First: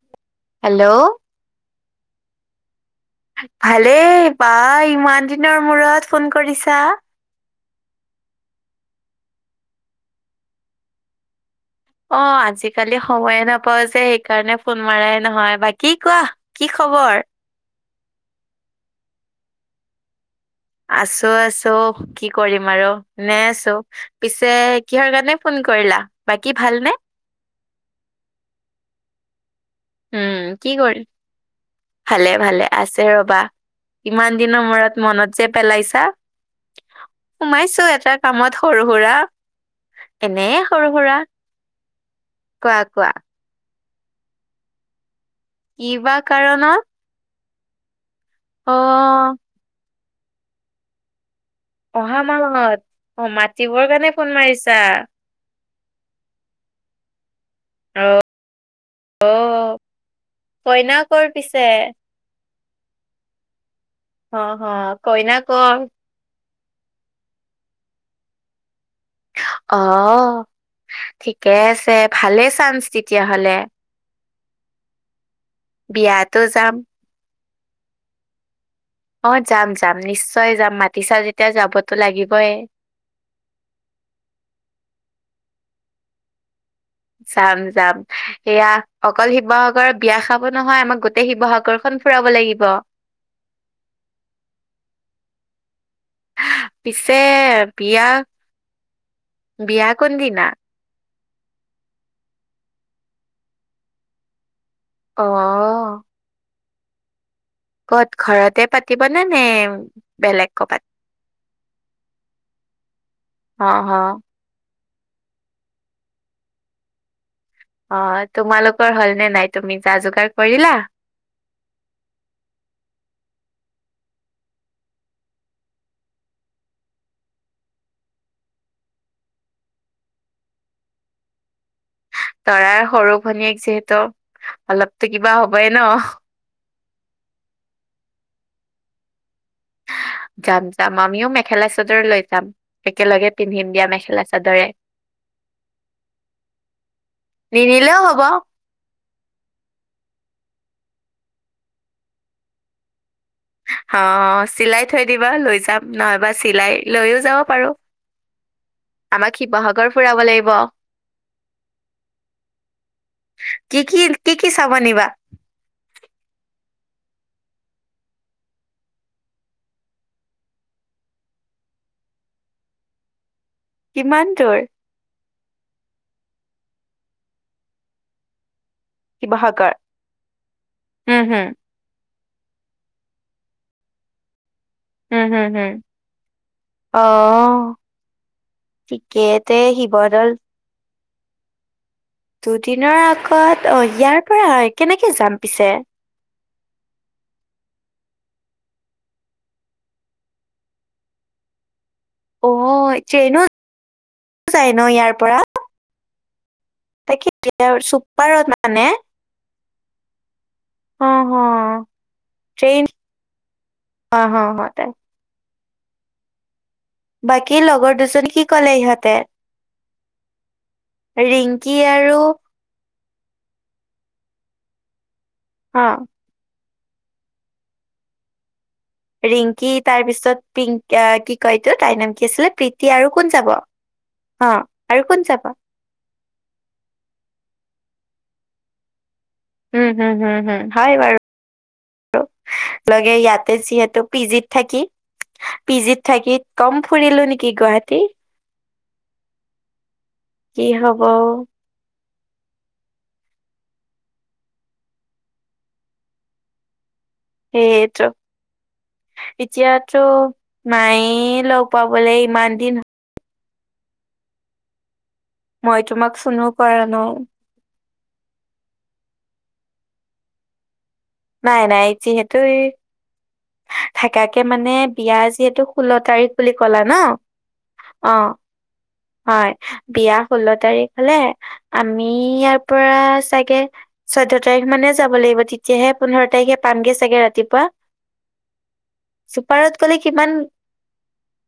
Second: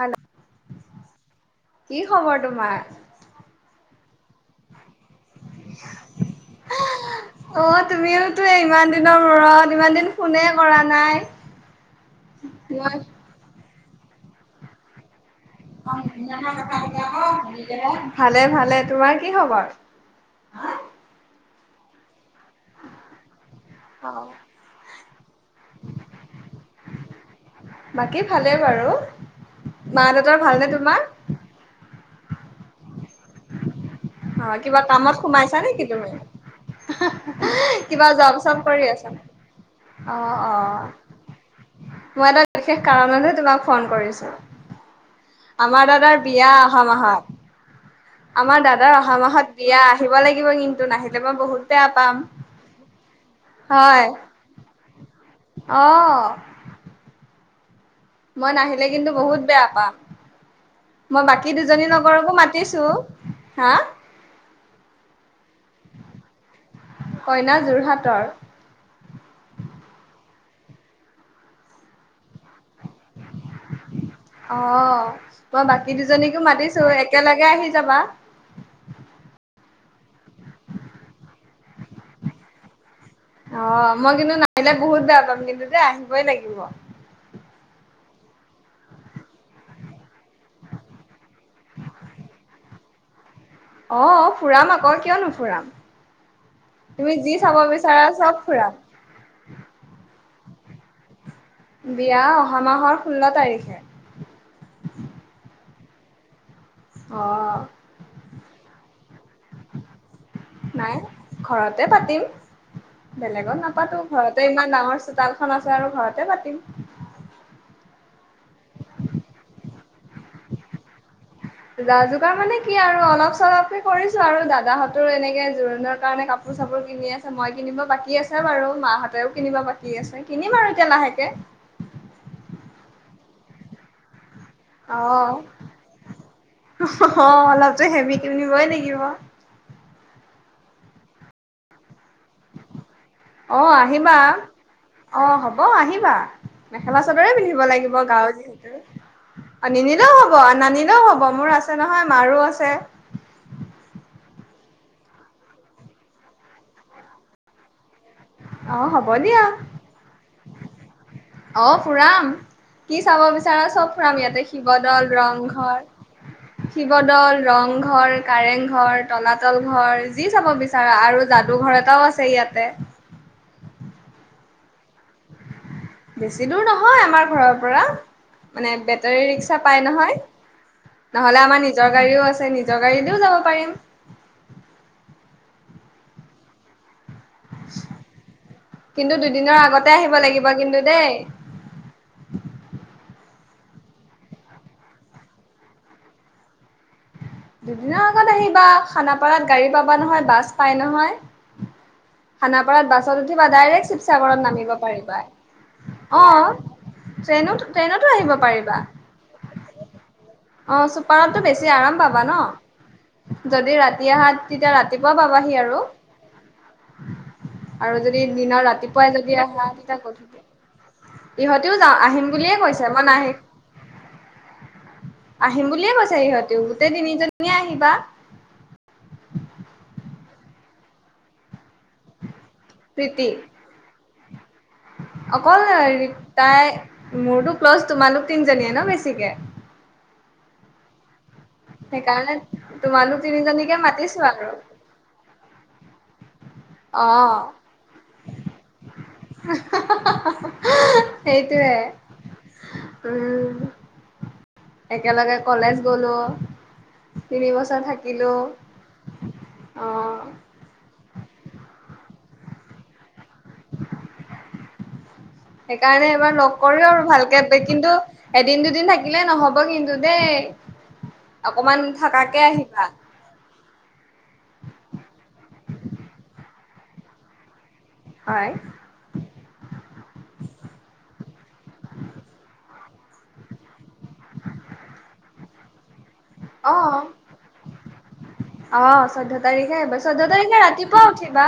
Hello hello. কি খ খবৰ তোমাৰ। ভালে বা ইমান দিনৰ মূৰত ফোন কৰিছা। অহ তুমিওতো ইমান দিনৰ মূৰত ইমান দিন ফোনে কৰা নাই। অহ আজিকালি সময়ে নাপাওঁ যে সেইকাৰণে ফোন মাৰই নহয় বাকী। কি কোৱা কি খবৰ। বেয়া ভালে ভালে তোমাৰ কি খবৰ। আছো আছো। কি কৰিম আৰু এনেই আছো পিছে কিহৰ কাৰণে ফোন কৰিলা বাকী ভালনে। বাকী ভালে বাৰু। মা দেউতাৰ উম ভালনে কি তোমাৰ? কৰি ভালে ভালে আছে ৰবা। ইমান অ' দিনৰ কিবা মূৰত কামত মনত যে সোমাইছা নেকি পেলাইছা। তুমি? সোমাইছো কিবা এটা জব চব কামত কৰি সৰু আছা? সুৰা। অ' এনেই অ' সৰু সুৰা। মই এটা কোৱা বিশেষ কোৱা কাৰণতহে তোমাক ফোন কৰিছোঁ। আমাৰ কিবা দাদাৰ বিয়া কাৰণত অহা মাহত আমাৰ দাদাৰ অহা অ'। মাহত বিয়া। আহিব লাগিব কিন্তু নাহিলে মই বহুত। বেয়া পাম অহা মাহত অ মাতিবৰ কাৰণে ফোন মাৰিছা। অহ। অ। মই নাহিলে কিন্তু অ বহুত বেয়া পাম কইনা মই কৰ বাকী পিছে দুজনী নক ৰকো মাতিছো হা। অহ অহ কইনা কোন। কইনা যোৰহাটৰ। অহ ঠিকে আছে ভালে চান্স তেতিয়াহলে। অহ মই বাকী বিয়াতো দুজনীকো যাম মাতিছো একেলগে আহি যাবা। অহ যাম যাম নিশ্চয় যাম মাতি চা যেতিয়া যাবতো লাগিবই। অহ মই কিন্তু নাহিলে বহুত বেয়া পাম কিন্তু যে আহিবই লাগিব। যাম যাম সেয়া অকল শিৱসাগৰ বিয়া খাব নহয় আমাক গো গোটেই শিৱসাগৰ খন ফুৰাব লাগিব। অহঁ ফুৰাম আকৌ কিয় নোফুৰাম। তুমি পিছে যি চাব বিয়া বিচাৰা চব ফুৰাম। বিয়া কোন দিনা? বিয়া অহা মাহৰ, ষোল্ল তাৰিখে। অ'। অ'। ক'ত ঘৰতে পাতিবনে, নে বেলেগ ক'ৰবাত। নাই ঘৰতে পাতিম, বেলেগত অ অ নাপাতো ঘৰত তাতে, ইমান ডাঙৰ চোতালখন আছে আৰু ঘৰতে পাতিম। অ', তোমালোকৰ হ'ল নে নাই, তুমি যা-যোগাৰ কৰিলা? যা-যোগাৰ মানে কি আৰু অলপ-চলপকে কৰিছো আৰু, দাদাহঁতৰো এনেকে জোৰোণৰ কাৰণে কাপ কাপোৰ-চাপোৰ কিনি আছে, মই কিনিব বাকী আছে বাৰু মাহঁতেও কিনিব বাকী আছে। কিনিম আৰু এতিয়া লাহেকে। দৰাৰ সৰু ভনীয়েক যিহেতু অলপতো অ', কিবা হ'বই ন। অ', অলপতো হেভি কিনিবই লাগিব। যাম, যাম আমিও মেখেলা-চাদৰ লৈ যাম, একেলগে পিন্ধিম অ', দিয়া আহিবা মেখেলা-চাদৰে অ', হ'ব আহিবা, মেখেলা-চাদৰে পিন্ধিব লাগিব নিনিলেও হব গাঁৱত। অ', নিনিলেও হব, নানিলেও হব মোৰ আছে নহয় মাৰো আছে। অ', অ', চিলাই থৈ দিবা, লৈ যাম নহবা চিলাই লৈও যাব পাৰো। অ', হ'ব আমাক দিয়া শিৱসাগৰ ফুৰাব লাগিব। অ', ফুৰাম কি চাব বিচাৰা, কি চব কি ফুৰাম কি ইয়াতে কি চাব নিবা শিৱদল, ৰংঘৰ। শিৱদল, ৰংঘৰ, কাৰেংঘৰ, তলাতল ঘৰ যি চাব বিচ ৰা যাদু ঘৰ এটাও আছে ইয়াতে কিমান দূৰ। বেছি দূৰ নহয়, আমাৰ ঘৰৰ পৰা মানে বেত বেটাৰি ৰিক্সা শিৱসাগৰ পাই নহয়, উম নহ'লে হুম আমাৰ নিজৰ গাড়ীও আছে, নিজৰ গাড়ী দিও যাব পাৰিম। উম, হম, হম, অ'। অ', কিন্তু দুদিনৰ ঠিকেতে আগতে আহিব শিৱদৌল লাগিব কিন্তু দেই। দুদিনৰ আগত, অ', ইয়াৰ পৰা কেনেকে যাম পিছে। দুদিনৰ আগত আহিবা, খানাপাৰাত গাড়ী পাবা নহয়, বাছ পাই নহয়। অ খানাপাৰাত বাছত ট্ৰেইনো উঠিবা ডাইৰেক্ট শিৱসাগৰত যায় নামিব ন ইয়াৰ পাৰিবা, পৰা অ'। তাকে এতিয়া ট্ৰেইনত, ট্ৰেইনতো আহিব চুপাৰত পাৰিবা। মানে অ', চুপাৰতো বেছি আৰাম পাবা ন, ট্ৰেইন যদি ৰাতি অ আহা হ হ তেতিয়া তাই। ৰাতি পোৱা পাবা হি আৰু। বাকী লগৰ আৰু যদি দুজনী কি দিনত ক'লে ৰাতিপুৱাই ইহঁতে? যদি আহা তেতিয়া গধূলি। ৰিংকি ইহঁতিও যাওঁ আৰু আহিম বুলিয়ে কৈছে মই নাহী আহিম অ বুলিয়ে কৈছে ইহঁতিও, গোটেই তিনিজনীয়ে আহিবা। ৰিংকি তাৰ পিছত, পিংক আহ কি কয়টো তাইৰ নাম কি আছিলে প্ৰীতি আৰু কোন যাব। অ'। আৰু কোন যাব? অকল তাই, মোৰতো ক্লচ তোমালোক তিনিজনীয়ে ন বেছিকে। উম, হম, হম, হয়, বাৰু। সেইকাৰণে লগে তোমালোক ইয়াতে, তিনিজনীকে যিহেতু মাতিছো পিজিত আৰু থাকি পিজিত থাকি, কম ফুৰিলো নেকি গুৱাহাটী। কি হব হেইটোৱে। উম। একেলগে কলেজ গ'লো। তিনি বছৰ সেইটো থাকিলোঁ। অ'। নাইয়ে লগ পাবলে। ইমান দিন মই সেইকাৰণে তোমাক এইবাৰ ফোনো লগ কৰোঁ কৰা আৰু নাই ভালকে কিন্তু এদিন-দুদিন থাকিলে নহব কিন্তু দেই। নাই অকমান নাই যিহেতু থকাকে এই আহিবা। থাকাকে মানে বিয়া যিহেতু ষোল্ল তাৰিখ বুলি ক'লা ন' অ', হয় হয়। বিয়া ষোল্ল তাৰিখ হ'লে আমি ইয়াৰ পৰা চাগে চৈধ্য তাৰিখ মানে যাব লাগিব। তেতিয়াহে পোন্ধৰ তাৰিখে অ পামগে চাগে ৰাতিপুৱা। অ' চৈধ্য চুপাৰত তাৰিখে গ'লে আহিবা। কিমান চৈধ্য তাৰিখে ৰাতিপুৱা উঠিবা।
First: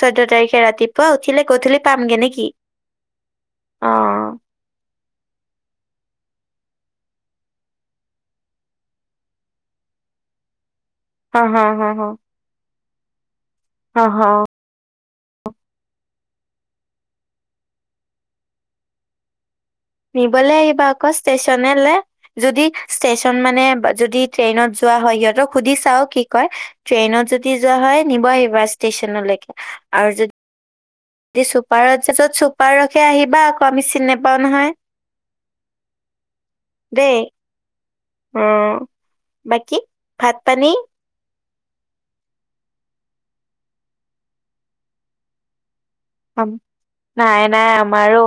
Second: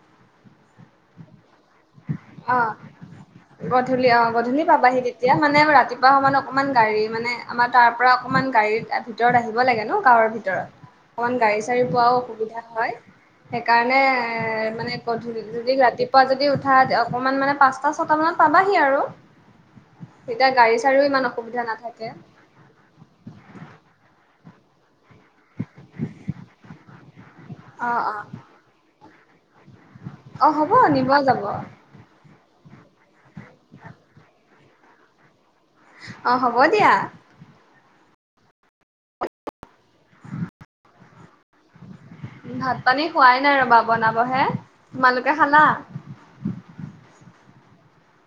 চৈধ্য তাৰিখে ৰাতিপুৱা উঠিলে গধূলি পামগে নেকি অ'। গধূলি অ' গধূলি পাবাহি এতিয়া মানে ৰাতিপুৱা সময়ত অকণমান গাড়ীৰ মানে আমাৰ তাৰপৰা অকমান গাড়ী ভিতৰত আহিব লাগে ন' গাঁৱৰ ভি তৰত। অকণমান হ হ গাড়ী-চাৰি হ হ পোৱাও অসুবিধা হয়। হ সেইকাৰণে হ মানে গধূলি যদি- ৰাতিপুৱা যদি উঠা অকমান মানে পাঁচটা-ছটা মানত পাবাহি আৰু। তেতিয়া নিবলে গাড়ী আহিবা চাড়ীও আক' ইমান অসুবিধা ষ্টেচনলে। নাথাকে। যদি ষ্টেচন মানে যদি ট্ৰেইনত যোৱা হয়, সিহঁতক সুধি চাওঁ কি কয়। ট্ৰেইনত যদি যদি যোৱা হয়, অ', নিব অ', আহিবা ষ্টেচনলৈকে আৰু যদি অ হ'ব নিব যি যাব চুপাৰত যে যত চুপাৰহে আহিবা আকৌ, আমি চিনি নাপাওঁ নহয়। অ', হ'ব দিয়া। দেই অ', বাকী ভাত-পানী? ভাত-পানী খোৱাই নাই ৰ'বা, বনাবহে। তোমালোকে খালা? নাই - নাই আমাৰো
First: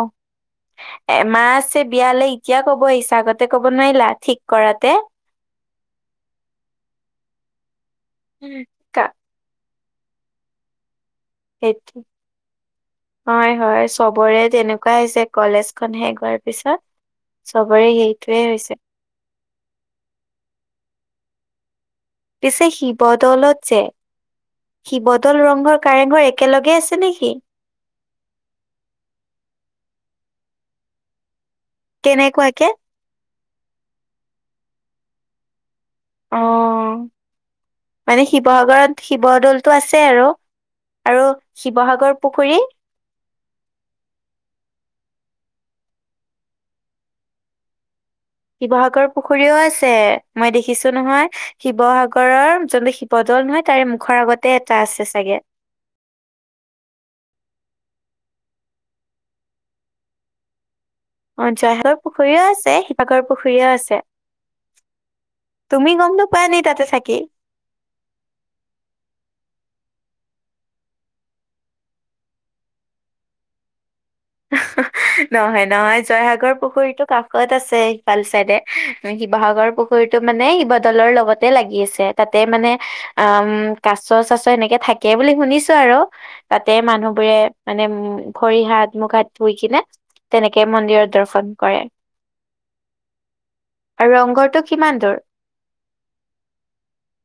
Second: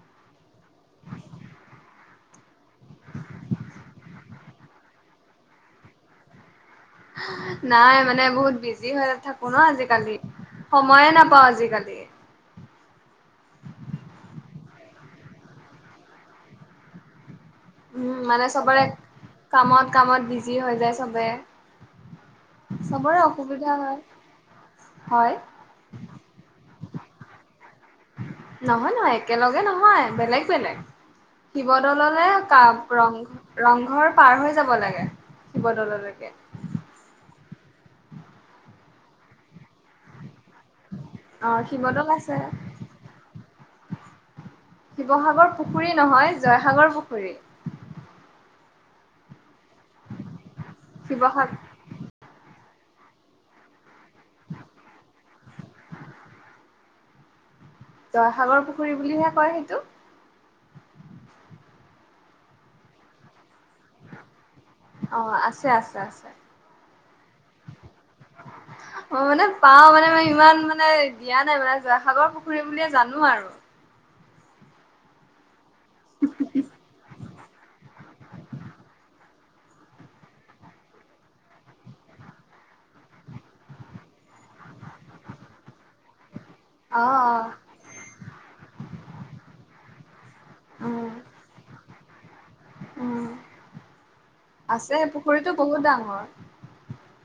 এমাহ আছে বিয়ালে, এতিয়া কব আহিছা। আগতে কব নোৱাৰিলা ঠিক কৰাতে? [inaudible] নাই, মানে বহুত বিজি হৈ কা- থাকোঁ ন' আজিকালি। সময়ে নাপাওঁ সেইটো আজিকালি। হয় - হয়, চবৰে তেনেকুৱাই যে কলেজখন শেষ হোৱাৰ পিছত। চবৰে উম, সেইটোৱে মানে হৈছে। চবৰে কামত - কামত বিজি হৈ যায় চবে। পিছে চবৰে শিৱদলত অসুবিধা যে, হয়। হয়, শিৱদৌল, ৰংঘৰ, কাৰেংঘৰ এক একেলগে আছে নেকি? নহয় - নহয়, একেলগে নহয়। বেলেগ - বেলেগ। শিৱদললে কা কেনেকুৱাকে? ৰংঘ- ৰংঘৰ পাৰ হৈ যাব লাগে, শিৱদললৈকে। অ', মানে শিৱসাগৰত শিৱদ'লটো আছে আৰু। আৰু অ শিৱদৌল শিৱসাগৰ আছে পুখুৰী? শিৱসাগৰ পুখুৰী নহয়, জয়সাগৰ পুখুৰী। শিৱসাগৰ পুখুৰীও আছে, মই দেখিছোঁ নহয়। শিৱসাগ শিৱসা গৰৰ যোনটো শিৱদৌল নহয়, তাৰে মুখৰ আগতে এটা আছে চাগে। জয়সাগৰ পুখুৰী বুলিহে কয় সেইটো। অ' জয়সাগৰ পুখুৰীও আছে, শিৱাগৰ পুখুৰীও আছে। অ তুমি গম নোপোৱা নে তাতে থাকি? [inaudible] অ' মানে পাওঁ মানে মই ইমান মানে দিয়া নাই মানে, জয়সাগৰ পুখুৰী বুলিয়ে জানোঁ আৰু। নহয় - নহয়, জয়সাগৰ পুখুৰীটো কাষ ষত আছে সিফাল চাইডে। শিৱসাগৰ পুখুৰীটো মানে শিৱদলৰ লগতে লাগি আছে। তাতে মানে অ কাছ চাছৰ এনেকে থাকে বুলি শুনিছো আৰু। তাতে অ মানুহবোৰে অ মানে উ ভৰি হাত মুখ হাত ধুই কিনে তেনেকে মন্দিৰত উম দৰ্শন কৰে। উম আৰু ৰংঘৰটোত আছে পুখুৰীতটো বহুত ডাঙৰ।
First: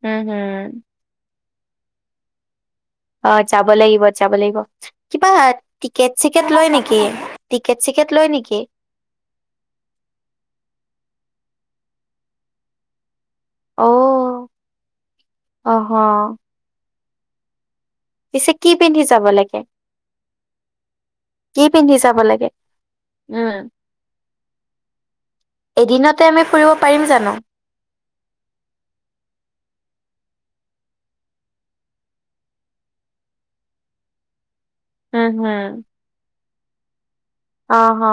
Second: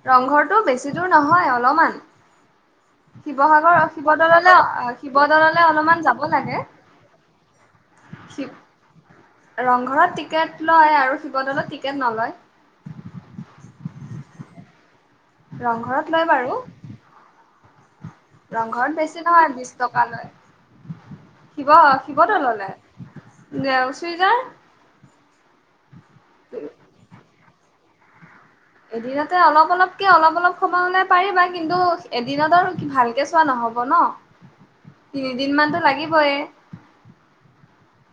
উম ৰংঘৰটো হম বেছি দূৰ নহয় অলপমান। অ যাব শিৱসাগৰ লাগিব, যাব শিৱদৌললে লাগিব কিবা শিৱদৌললে অলপমান টিকেট যাব চিকেট লাগে লয় নেকি? টিকেট চিকেট লয় শিৱ নেকি? ৰংঘৰত টিকেট লয় আৰু শিৱদৌলত টিকেট নলয়। অ অহ ৰংঘৰত লয় বাৰু। পিছে কি ৰংঘৰত পিন্ধি বেছি যাব নহয় লাগে বিশ টকা লয়। কি শিৱ পিন্ধি যাব লাগে? শিৱদৌললে? উম, চুৰিদাৰ এদিনতে আমি ফুৰিব পাৰিম জানো? এদিনতে অলপ অলপকে, অলপ অলপ সময়লে পাৰিবা কিন্তু, এদিনত আৰু ভালকে চোৱা নহব ন? উম, হুম। তিনিদিন মানটো লাগিবই। অ অ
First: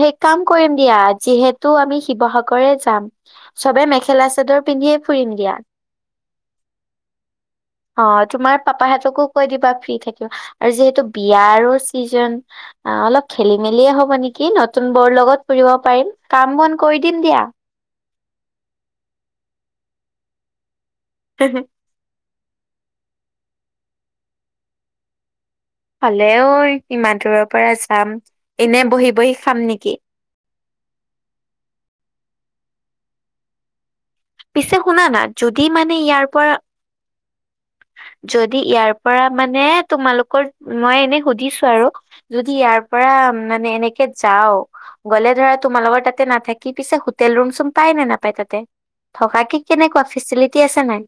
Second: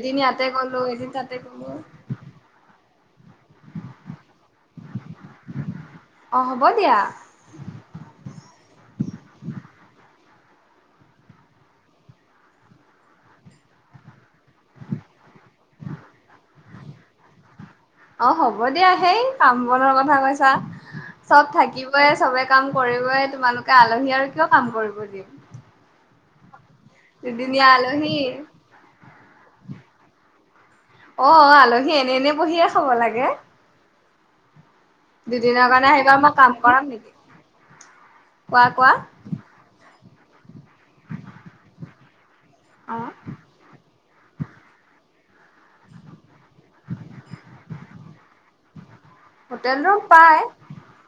সেই কাম কৰিম গ'লো দিয়া এদিন তাতে গ'লো যিহেতু আমি শিৱসাগৰে যাম। চবে মেখেলা চাদৰে পিন্ধিয়ে ফুৰিম দিয়া। অ হ'ব দিয়া। অ তোমাৰ পাপাহঁতকো কৈ দিবা ফ্ৰী থাকিব। আৰু যিহেতু বিয়াৰো ছিজন। অলপ খেলি মেলিয়ে হব নেকি? নতুন বৰ লগত ফুৰিব পাৰিম। কাম বন কৰি দিম দিয়া। অ হ'ব দিয়া। হেই কাম বনৰ কথা কৈছা চব থাকিব। চবে কাম কৰিবই, তোমালোকে আলহী আৰু কিয় কাম কৰিব দিম? হলেও ইমান দূৰৰ দুদিনীয়া পৰা যাম, আলহী এনে বহি বহি খাম নেকি? অ আলহী এনে এনে বহিয়ে খাব লাগে। পিছে শুনা না যদি দুদিনৰ কাৰণে মানে আহিবা আ ইয়াৰ মই কাম পৰা কৰাম নেকি? যদি কোৱা ইয়াৰ কোৱা পৰা মানে তোমালোকৰ মই এনে সুধিছো আৰু। যদি ইয়াৰ পৰা মানে এনেকে যাও গলে ধৰা, তোমালোকৰ লগৰ তাতে নাথাকি কি পিছে হোটেল ৰুম চুম পায় নে নাপায় তাতে? থকা কি হোটেল ৰুম কেনেকুৱা পাই ফেচিলিটি আছে নাই?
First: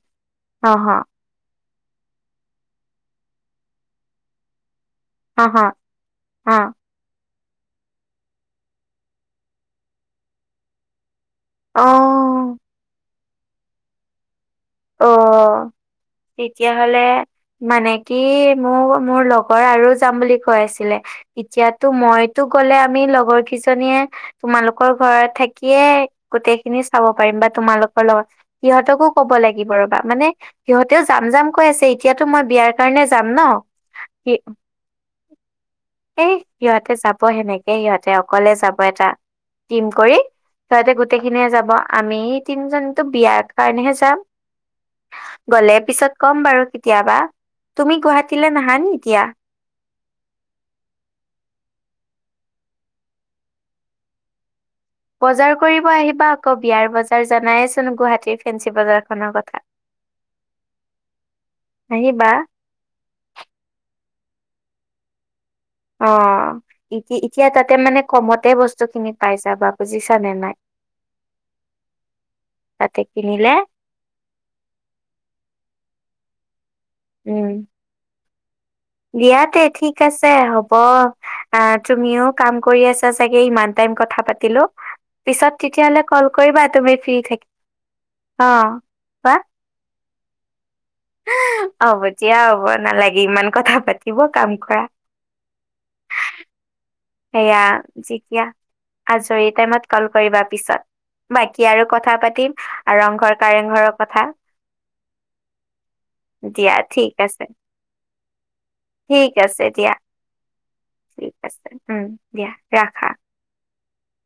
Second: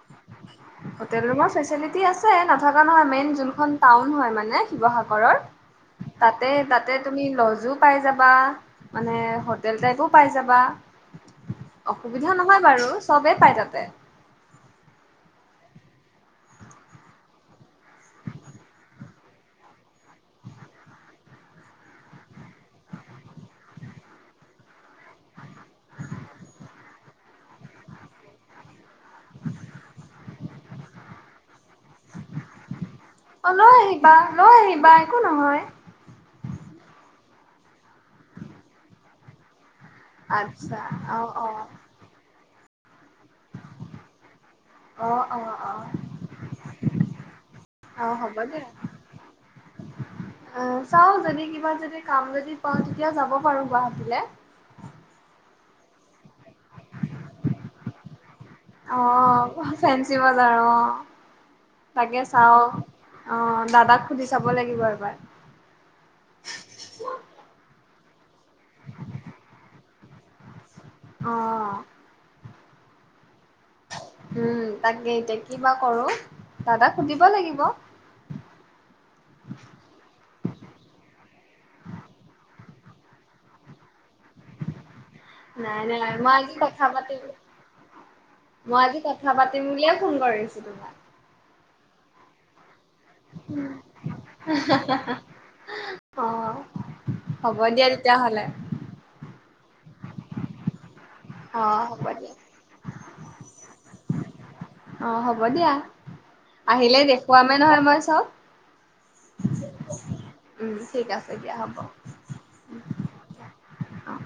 অ [unintelligible] আছে নথকা নহয় মেইন যোনখন টাউন হয় মানে শিৱসাগৰৰ অ' হ' তাতে তাত তাতে তুমি লজো পাই যাবা, মানে হোটেল টাইপো পাই যাবা। অ' অসুবিধা নহয় বাৰু চবেই পাই তাতে। অ তেতিয়াহলে মানে কি মোৰ মোৰ লগৰ আৰু যাম বুলি কৈ আছিলে। এতিয়াতো মইতো গ'লে আমি লগৰ কেইজনীয়ে তোমালোকৰ ঘৰত থাকিয়ে গোটেই খিনি চাব পাৰিম বা তোমালোকৰ লগত। সিহঁতকো কব লাগিব ৰবা, মানে সিহঁতেও যাম যাম কৈ আছে এতিয়াতো মই বিয়াৰ কাৰণে যাম ন। অ লৈ আহিবা, লৈ আহিবা একো নহয়। এ সিহঁতে যাব সেনেকে সিহঁতে অকলে যাব এটা ট্ৰিম কৰি। আচ্ছা সিহতে অ অ গোটেইখিনিয়ে যাব আমি তিনিজনী বিয়াৰ কাৰণেহে যাম। অ অ অ গলে পিছত কম বাৰু কেতিয়াবা। তুমি হ'ব গুৱাহাটীলৈ দে নাহা নি এতিয়া? অ চাও যদি কিবা যদি কাম যদি পাও তেতিয়া যাব পাৰো গুৱাহাটীলে। বজাৰ কৰিব আহিবা আকৌ বিয়াৰ বজাৰ জানাইচোন গুৱাহাটীৰ ফেঞ্চি বজাৰ অ খনৰ কথা। ফেঞ্চি বজাৰ অ তাকে আহিবা চাও। অ' দাদাক সুধি চাব লাগিব এবাৰ। অ' ইতি এতিয়া তাতে মানে কমতে বস্তু খিনি পাই যাবা, বুজিছা নে নাই? অ' তাতে কিনিলে উম, তাকে এতিয়া কিবা কৰোঁ, দাদাক সুধিব উম লাগিব। দিয়াতে ঠিক আছে হ'ব। আ' তুমিও কাম কৰি আছা চাগে ইমান টাইম কথা পাতিলো। পিছত নাই তেতিয়া হ'লে নাই কল মই আজি কৰিবা কথা তুমি ফ্ৰী পাতিম থাকি অ মই আজি বা কথা পাতিম বুলিয়ে ফোন কৰিছো তোমাক। হ'ব দিয়া হ'ব নালাগি। অ' হ'ব সেয়া দিয়া জিকা তেতিয়াহ'লে আজৰি টাইমত কল কৰিবা পিছত অ বাকী আৰু হ'ব কথা দিয়া পাতিম। ৰংঘৰ কাৰেংঘৰৰ কথা। অ হ'ব দিয়া, দিয়া আহিলে ঠিক আছে, দেখুৱামে নহয় মই চব। ঠিক আছে দিয়া। উম ঠিক দিয়া আছে, হ'ব উম দিয়া ৰাখা। অ